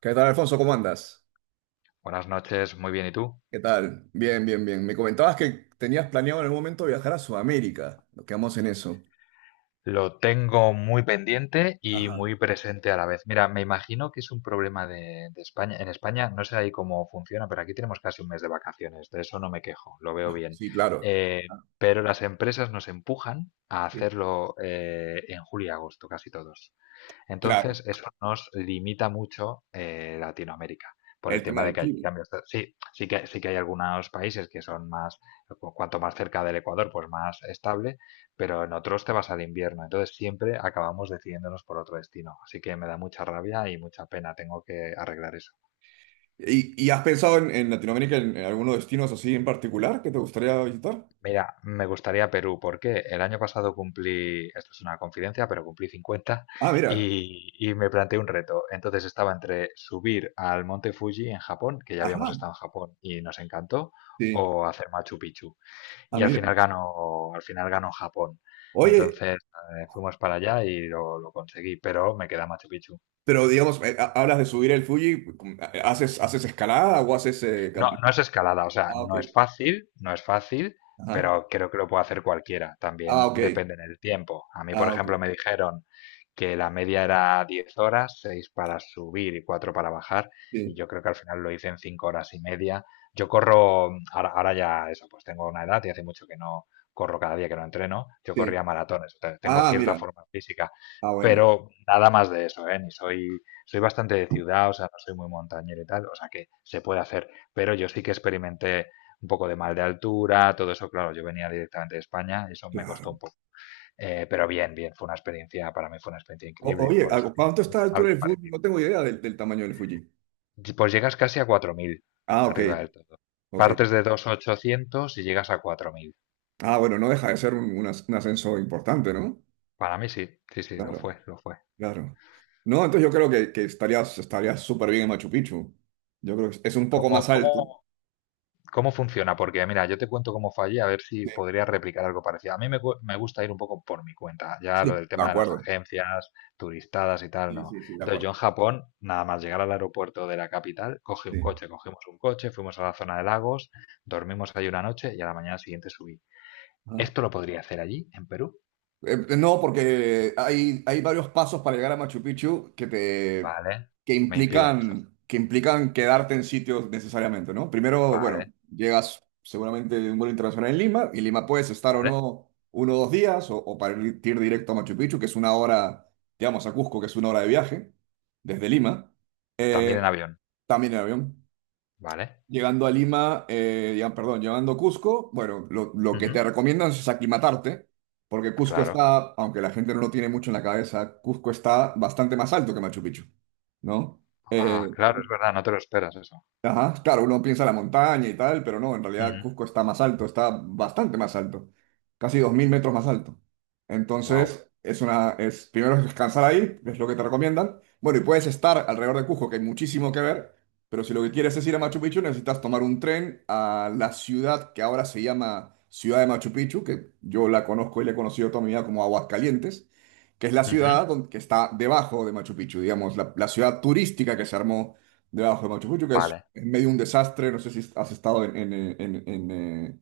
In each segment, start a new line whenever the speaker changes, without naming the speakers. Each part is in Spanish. ¿Qué tal, Alfonso? ¿Cómo andas?
Buenas noches, muy bien, ¿y tú?
¿Qué tal? Bien, bien, bien. Me comentabas que tenías planeado en algún momento viajar a Sudamérica. Nos quedamos en eso.
Lo tengo muy pendiente y
Ajá.
muy presente a la vez. Mira, me imagino que es un problema de España. En España no sé ahí cómo funciona, pero aquí tenemos casi un mes de vacaciones, de eso no me quejo, lo veo bien.
Sí, claro.
Eh,
Ah,
pero las empresas nos empujan a
sí.
hacerlo en julio y agosto, casi todos.
Claro,
Entonces, eso nos limita mucho Latinoamérica, por el
el tema
tema de
del
que allí
clima.
cambios. Sí, sí que hay algunos países que son más, cuanto más cerca del Ecuador, pues más estable, pero en otros te vas al invierno. Entonces, siempre acabamos decidiéndonos por otro destino. Así que me da mucha rabia y mucha pena. Tengo que arreglar eso.
¿Y has pensado en Latinoamérica en algunos destinos así en particular que te gustaría visitar?
Mira, me gustaría Perú porque el año pasado cumplí, esto es una confidencia, pero cumplí 50
Ah, mira.
y me planteé un reto. Entonces estaba entre subir al monte Fuji en Japón, que ya
Ajá,
habíamos estado en Japón y nos encantó,
sí.
o hacer Machu Picchu.
Ah,
Y
mira.
al final ganó Japón.
Oye,
Entonces fuimos para allá y lo conseguí, pero me queda Machu Picchu.
pero digamos, hablas de subir el Fuji, ¿haces escalada o haces,
No, no es escalada, o sea,
Ah, ok.
no es fácil, no es fácil,
Ajá.
pero creo que lo puede hacer cualquiera.
Ah,
También
ok.
depende del tiempo. A mí, por
Ah,
ejemplo,
ok.
me dijeron que la media era 10 horas, 6 para subir y 4 para bajar, y
Sí,
yo creo que al final lo hice en 5 horas y media. Yo corro, ahora ya eso, pues tengo una edad y hace mucho que no corro cada día que no entreno, yo
sí.
corría maratones, o sea, tengo
Ah,
cierta
mira.
forma física,
Ah, bueno.
pero nada más de eso, ¿eh? Ni soy bastante de ciudad, o sea, no soy muy montañero y tal, o sea que se puede hacer. Pero yo sí que experimenté un poco de mal de altura, todo eso, claro, yo venía directamente de España y eso me costó un
Claro.
poco. Pero bien, bien, fue una experiencia, para mí fue una experiencia increíble,
Oye,
por
¿a
eso quiero
¿cuánto
hacer
está la altura
algo
del Fuji?
parecido.
No tengo idea del tamaño del Fuji.
Y pues llegas casi a 4000
Ah, ok,
arriba del todo.
ok.
Partes de 2800 y llegas a 4000.
Ah, bueno, no deja de ser un ascenso importante, ¿no?
Para mí sí, sí, sí, lo
Claro,
fue, lo fue.
claro. No, entonces yo creo que estarías súper bien en Machu Picchu. Yo creo que es un poco
¿Cómo,
más alto.
cómo ¿Cómo funciona? Porque mira, yo te cuento cómo fallé, a ver si
Sí,
podría replicar algo parecido. A mí me gusta ir un poco por mi cuenta, ya lo
sí,
del
de
tema de las
acuerdo.
agencias, turistadas y tal,
Sí,
no.
sí, sí, de
Entonces yo
acuerdo.
en Japón, nada más llegar al aeropuerto de la capital,
Sí.
cogimos un coche, fuimos a la zona de lagos, dormimos ahí una noche y a la mañana siguiente subí.
Ah.
¿Esto lo podría hacer allí, en Perú?
No, porque hay varios pasos para llegar a Machu Picchu
Vale, me impiden eso.
que implican quedarte en sitios necesariamente, ¿no? Primero, bueno,
Vale,
llegas seguramente de un vuelo internacional en Lima, y Lima puedes estar o
vale.
no uno o dos días, o para ir directo a Machu Picchu, que es una hora, digamos, a Cusco, que es una hora de viaje, desde Lima,
También en
eh,
avión,
también en avión.
vale.
Llegando a Lima, perdón, llegando a Cusco, bueno, lo que
Ujú,
te recomiendan es aclimatarte, porque Cusco
claro.
está, aunque la gente no lo tiene mucho en la cabeza, Cusco está bastante más alto que Machu Picchu, ¿no?
Ah,
Eh,
claro, es verdad, no te lo esperas eso.
Ajá, claro, uno piensa la montaña y tal, pero no, en realidad Cusco está más alto, está bastante más alto, casi 2.000 metros más alto.
Wow.
Entonces, primero es descansar ahí, es lo que te recomiendan. Bueno, y puedes estar alrededor de Cusco, que hay muchísimo que ver, pero si lo que quieres es ir a Machu Picchu, necesitas tomar un tren a la ciudad que ahora se llama Ciudad de Machu Picchu, que yo la conozco y la he conocido toda mi vida como Aguascalientes, que es la ciudad que está debajo de Machu Picchu, digamos, la ciudad turística que se armó debajo de Machu Picchu, que es
Vale.
en medio de un desastre. No sé si has estado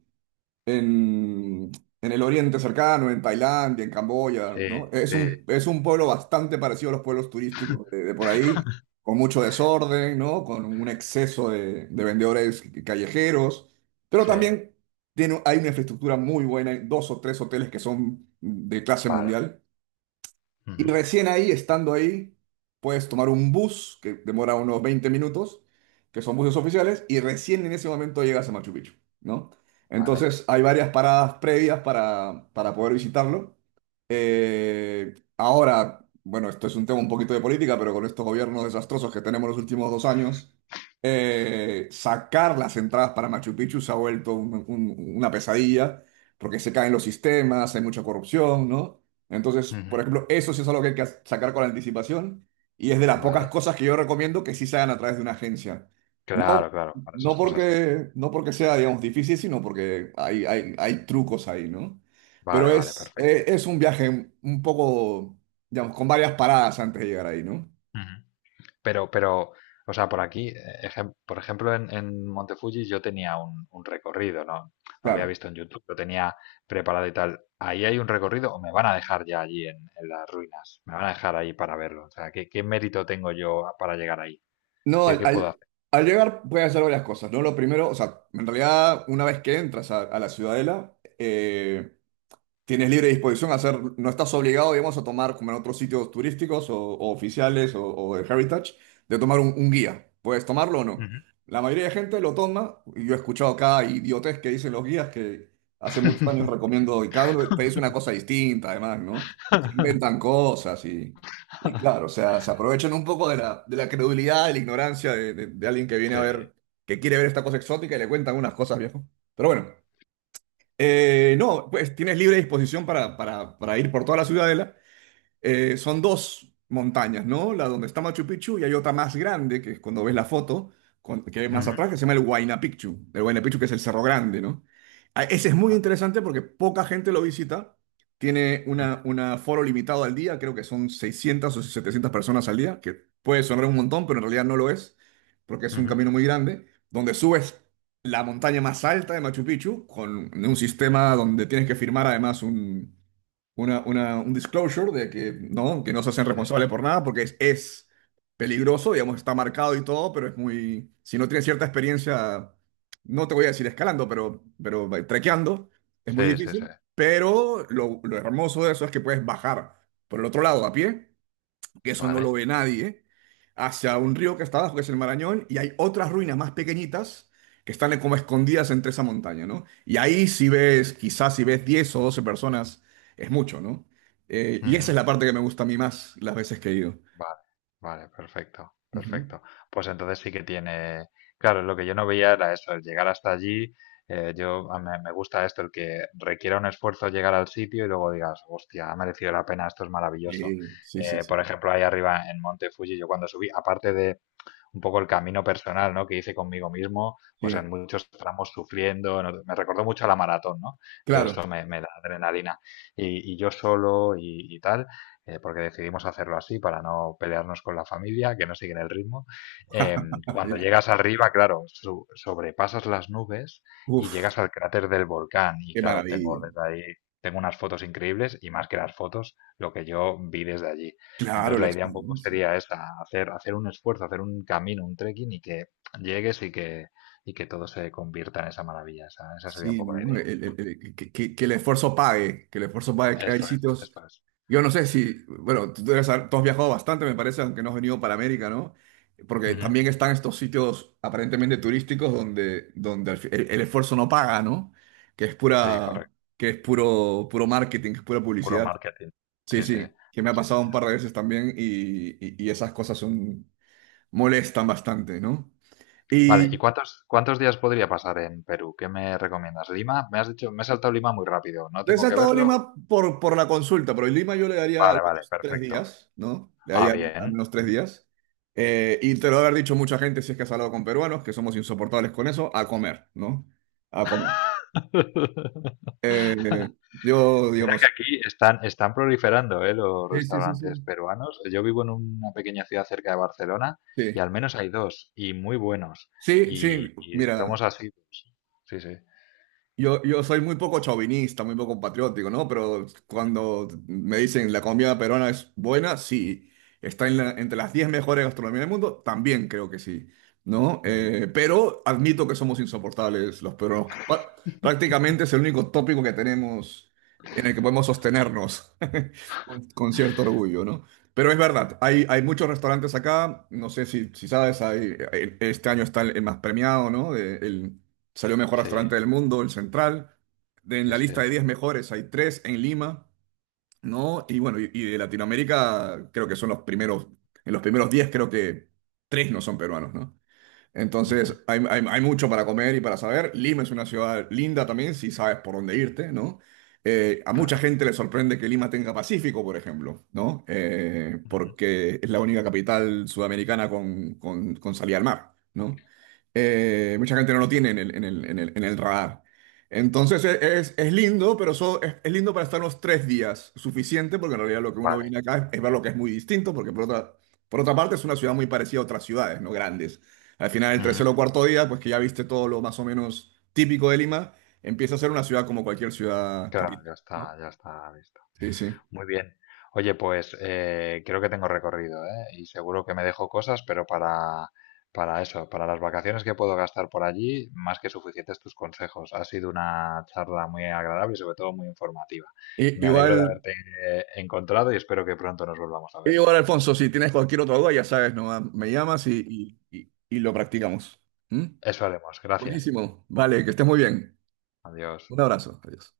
en- en el Oriente cercano, en Tailandia, en Camboya, ¿no?
Sí,
Es
sí,
un, es un pueblo bastante parecido a los pueblos turísticos de por ahí, con mucho desorden, ¿no? Con un exceso de vendedores callejeros, pero
sí,
también hay una infraestructura muy buena, hay dos o tres hoteles que son de clase
vale.
mundial. Y
Ujú,
recién ahí, estando ahí, puedes tomar un bus que demora unos 20 minutos, que son buses oficiales, y recién en ese momento llegas a Machu Picchu, ¿no?
vale,
Entonces hay varias paradas previas para poder visitarlo. Ahora, bueno, esto es un tema un poquito de política, pero con estos gobiernos desastrosos que tenemos los últimos 2 años, sacar las entradas para Machu Picchu se ha vuelto una pesadilla, porque se caen los sistemas, hay mucha corrupción, ¿no? Entonces, por
ujú,
ejemplo, eso sí es algo que hay que sacar con anticipación y es de las pocas
vale.
cosas que yo recomiendo que sí se hagan a través de una agencia. No,
Claro, claro, para
no
esas cosas sí.
porque, no porque sea, digamos, difícil, sino porque hay trucos ahí, ¿no? Pero
Vale, vale, perfecto.
es un viaje un poco, digamos, con varias paradas antes de llegar ahí, ¿no?
Ujú. Pero, pero, o sea, por aquí, por ejemplo, en Monte Fuji yo tenía un recorrido, ¿no? Lo había
Claro.
visto en YouTube, lo tenía preparado y tal. ¿Ahí hay un recorrido o me van a dejar ya allí en las ruinas? ¿Me van a dejar ahí para verlo? O sea, ¿qué mérito tengo yo para llegar ahí?
No,
¿Qué,
al,
qué puedo
al-
hacer?
al llegar puedes hacer varias cosas, ¿no? Lo primero, o sea, en realidad, una vez que entras a la ciudadela, tienes libre disposición a hacer, no estás obligado, digamos, a tomar como en otros sitios turísticos o oficiales o de Heritage, de tomar un guía. Puedes tomarlo o no.
Ujú.
La mayoría de gente lo toma. Y yo he escuchado cada idiotez que dicen los guías que hace muchos años recomiendo y cada uno te dice una cosa distinta, además, ¿no? Se inventan cosas y claro, o sea, se aprovechan un poco de la credulidad, de la ignorancia de alguien que viene a
Sí.
ver, que quiere ver esta cosa exótica y le cuentan unas cosas, viejo. Pero bueno. No, pues tienes libre disposición para ir por toda la ciudadela. Son dos montañas, ¿no? La donde está Machu Picchu y hay otra más grande, que es cuando ves la foto, que hay más
Ujú.
atrás, que se llama el Huayna Picchu. El Huayna Picchu que es el Cerro Grande, ¿no? Ah, ese es muy interesante porque poca gente lo visita. Tiene
Ujú,
una aforo limitado al día, creo que son 600 o 700 personas al día, que puede sonar un montón, pero en realidad no lo es, porque es un
ujú.
camino muy grande, donde subes la montaña más alta de Machu Picchu con un sistema donde tienes que firmar además un disclosure de que no se hacen
Sí.
responsables por nada porque es peligroso, digamos, está marcado y todo, pero es muy, si no tienes cierta experiencia, no te voy a decir escalando, pero trekeando, es muy
Sí, sí, sí.
difícil, pero lo hermoso de eso es que puedes bajar por el otro lado a pie que eso no
Vale.
lo ve nadie, hacia un río que está abajo, que es el Marañón, y hay otras ruinas más pequeñitas que están como escondidas entre esa montaña, ¿no? Y ahí quizás si ves 10 o 12 personas, es mucho, ¿no? Y esa
Ujú.
es la parte que me gusta a mí más las veces que he ido.
Vale, vale, perfecto,
Ujú.
perfecto. Pues entonces sí que tiene, claro, lo que yo no veía era eso, el llegar hasta allí. Me gusta esto, el que requiera un esfuerzo llegar al sitio y luego digas, hostia, ha merecido la pena, esto es maravilloso.
Sí, sí, sí,
Por
sí.
ejemplo, ahí arriba en Monte Fuji, yo cuando subí, aparte de un poco el camino personal, ¿no? Que hice conmigo mismo, pues
Sí,
en muchos tramos sufriendo, ¿no? Me recordó mucho a la maratón, ¿no? Entonces
claro.
eso me da adrenalina. Y yo solo y tal, porque decidimos hacerlo así para no pelearnos con la familia, que no siguen el ritmo. Eh,
Ah,
Cuando
ya.
llegas arriba, claro, sobrepasas las nubes y
Uf,
llegas al cráter del volcán. Y
qué
claro,
maravilla.
tengo desde ahí, tengo unas fotos increíbles y más que las fotos, lo que yo vi desde allí.
Claro,
Entonces
la
la idea un poco
experiencia.
sería esa, hacer un esfuerzo, hacer un camino, un trekking y que llegues y que todo se convierta en esa maravilla. Esa sería un
Sí,
poco la
¿no?
idea.
Que el esfuerzo pague, que el esfuerzo pague, que hay
Eso es,
sitios.
eso es.
Yo no sé si, bueno, tú, tú has viajado bastante, me parece, aunque no has venido para América, ¿no? Porque
Ujú.
también están estos sitios aparentemente turísticos donde el esfuerzo no paga, ¿no? Que es
Sí,
pura,
correcto.
que es puro, puro marketing, que es pura
Puro
publicidad.
marketing.
Sí,
Sí, sí,
sí, que me
sí,
ha
sí,
pasado un par
está
de veces
claro.
también y, y esas cosas molestan bastante, ¿no?
Vale, ¿y cuántos días podría pasar en Perú? ¿Qué me recomiendas? ¿Lima? Me has dicho, me he saltado Lima muy rápido. ¿No
De
tengo
esa
que
estado
verlo?
Lima por la consulta, pero en Lima yo le daría al
Vale, vale,
menos tres
perfecto.
días, ¿no? Le
Ah,
daría al
bien,
menos tres
bien.
días. Y te lo debe haber dicho mucha gente si es que has hablado con peruanos, que somos insoportables con eso, a comer, ¿no? A comer. Yo,
Mira que
digamos.
aquí están proliferando, ¿eh? Los
Sí, sí, sí,
restaurantes
sí.
peruanos. Yo vivo en una pequeña ciudad cerca de Barcelona y
Sí,
al menos hay dos y muy buenos.
sí,
Y,
sí,
y
mira.
somos así. Sí, sí.
Yo soy muy poco chauvinista, muy poco patriótico, ¿no? Pero
Ujú,
cuando me dicen la comida peruana es buena, sí. Entre las 10 mejores gastronomías del mundo, también creo que sí, ¿no?
ujú.
Pero admito que somos insoportables los peruanos. Prácticamente es el único tópico que tenemos en el que podemos sostenernos con cierto orgullo, ¿no? Pero es verdad, hay muchos restaurantes acá, no sé si, sabes, este año está el más premiado, ¿no? Salió mejor restaurante
Sí,
del mundo, el Central. En
sí,
la lista
sí.
de 10 mejores hay 3 en Lima, ¿no? Y bueno, y de Latinoamérica creo que son los primeros, en los primeros 10 creo que 3 no son peruanos, ¿no?
Ujú,
Entonces, hay mucho para comer y para saber. Lima es una ciudad linda también, si sabes por dónde irte, ¿no? A mucha
claro.
gente le sorprende que Lima tenga Pacífico, por ejemplo, ¿no?
Ujú.
Porque es la única capital sudamericana con salida al mar, ¿no? Mucha gente no lo tiene en el radar. Entonces, es lindo, pero es lindo para estar unos 3 días, suficiente, porque en realidad lo que uno
Vale.
viene acá es ver lo que es muy distinto, porque por otra parte es una ciudad muy parecida a otras ciudades, ¿no? Grandes. Al final, el
Ujú.
tercer o cuarto día, pues que ya viste todo lo más o menos típico de Lima, empieza a ser una ciudad como cualquier ciudad
Claro,
capital,
ya
¿no?
está, ya está.
Sí, sí.
Muy bien. Oye, pues creo que tengo recorrido, ¿eh? Y seguro que me dejo cosas, pero para eso, para las vacaciones que puedo gastar por allí, más que suficientes tus consejos. Ha sido una charla muy agradable y sobre todo muy informativa.
I-
Me alegro de
igual,
haberte encontrado y espero que pronto nos volvamos a ver.
Igual, Alfonso, si tienes cualquier otra duda, ya sabes, nomás me llamas y lo practicamos. ¿Mm?
Eso haremos. Gracias.
Buenísimo. Vale, que estés muy bien.
Adiós.
Un abrazo. Adiós.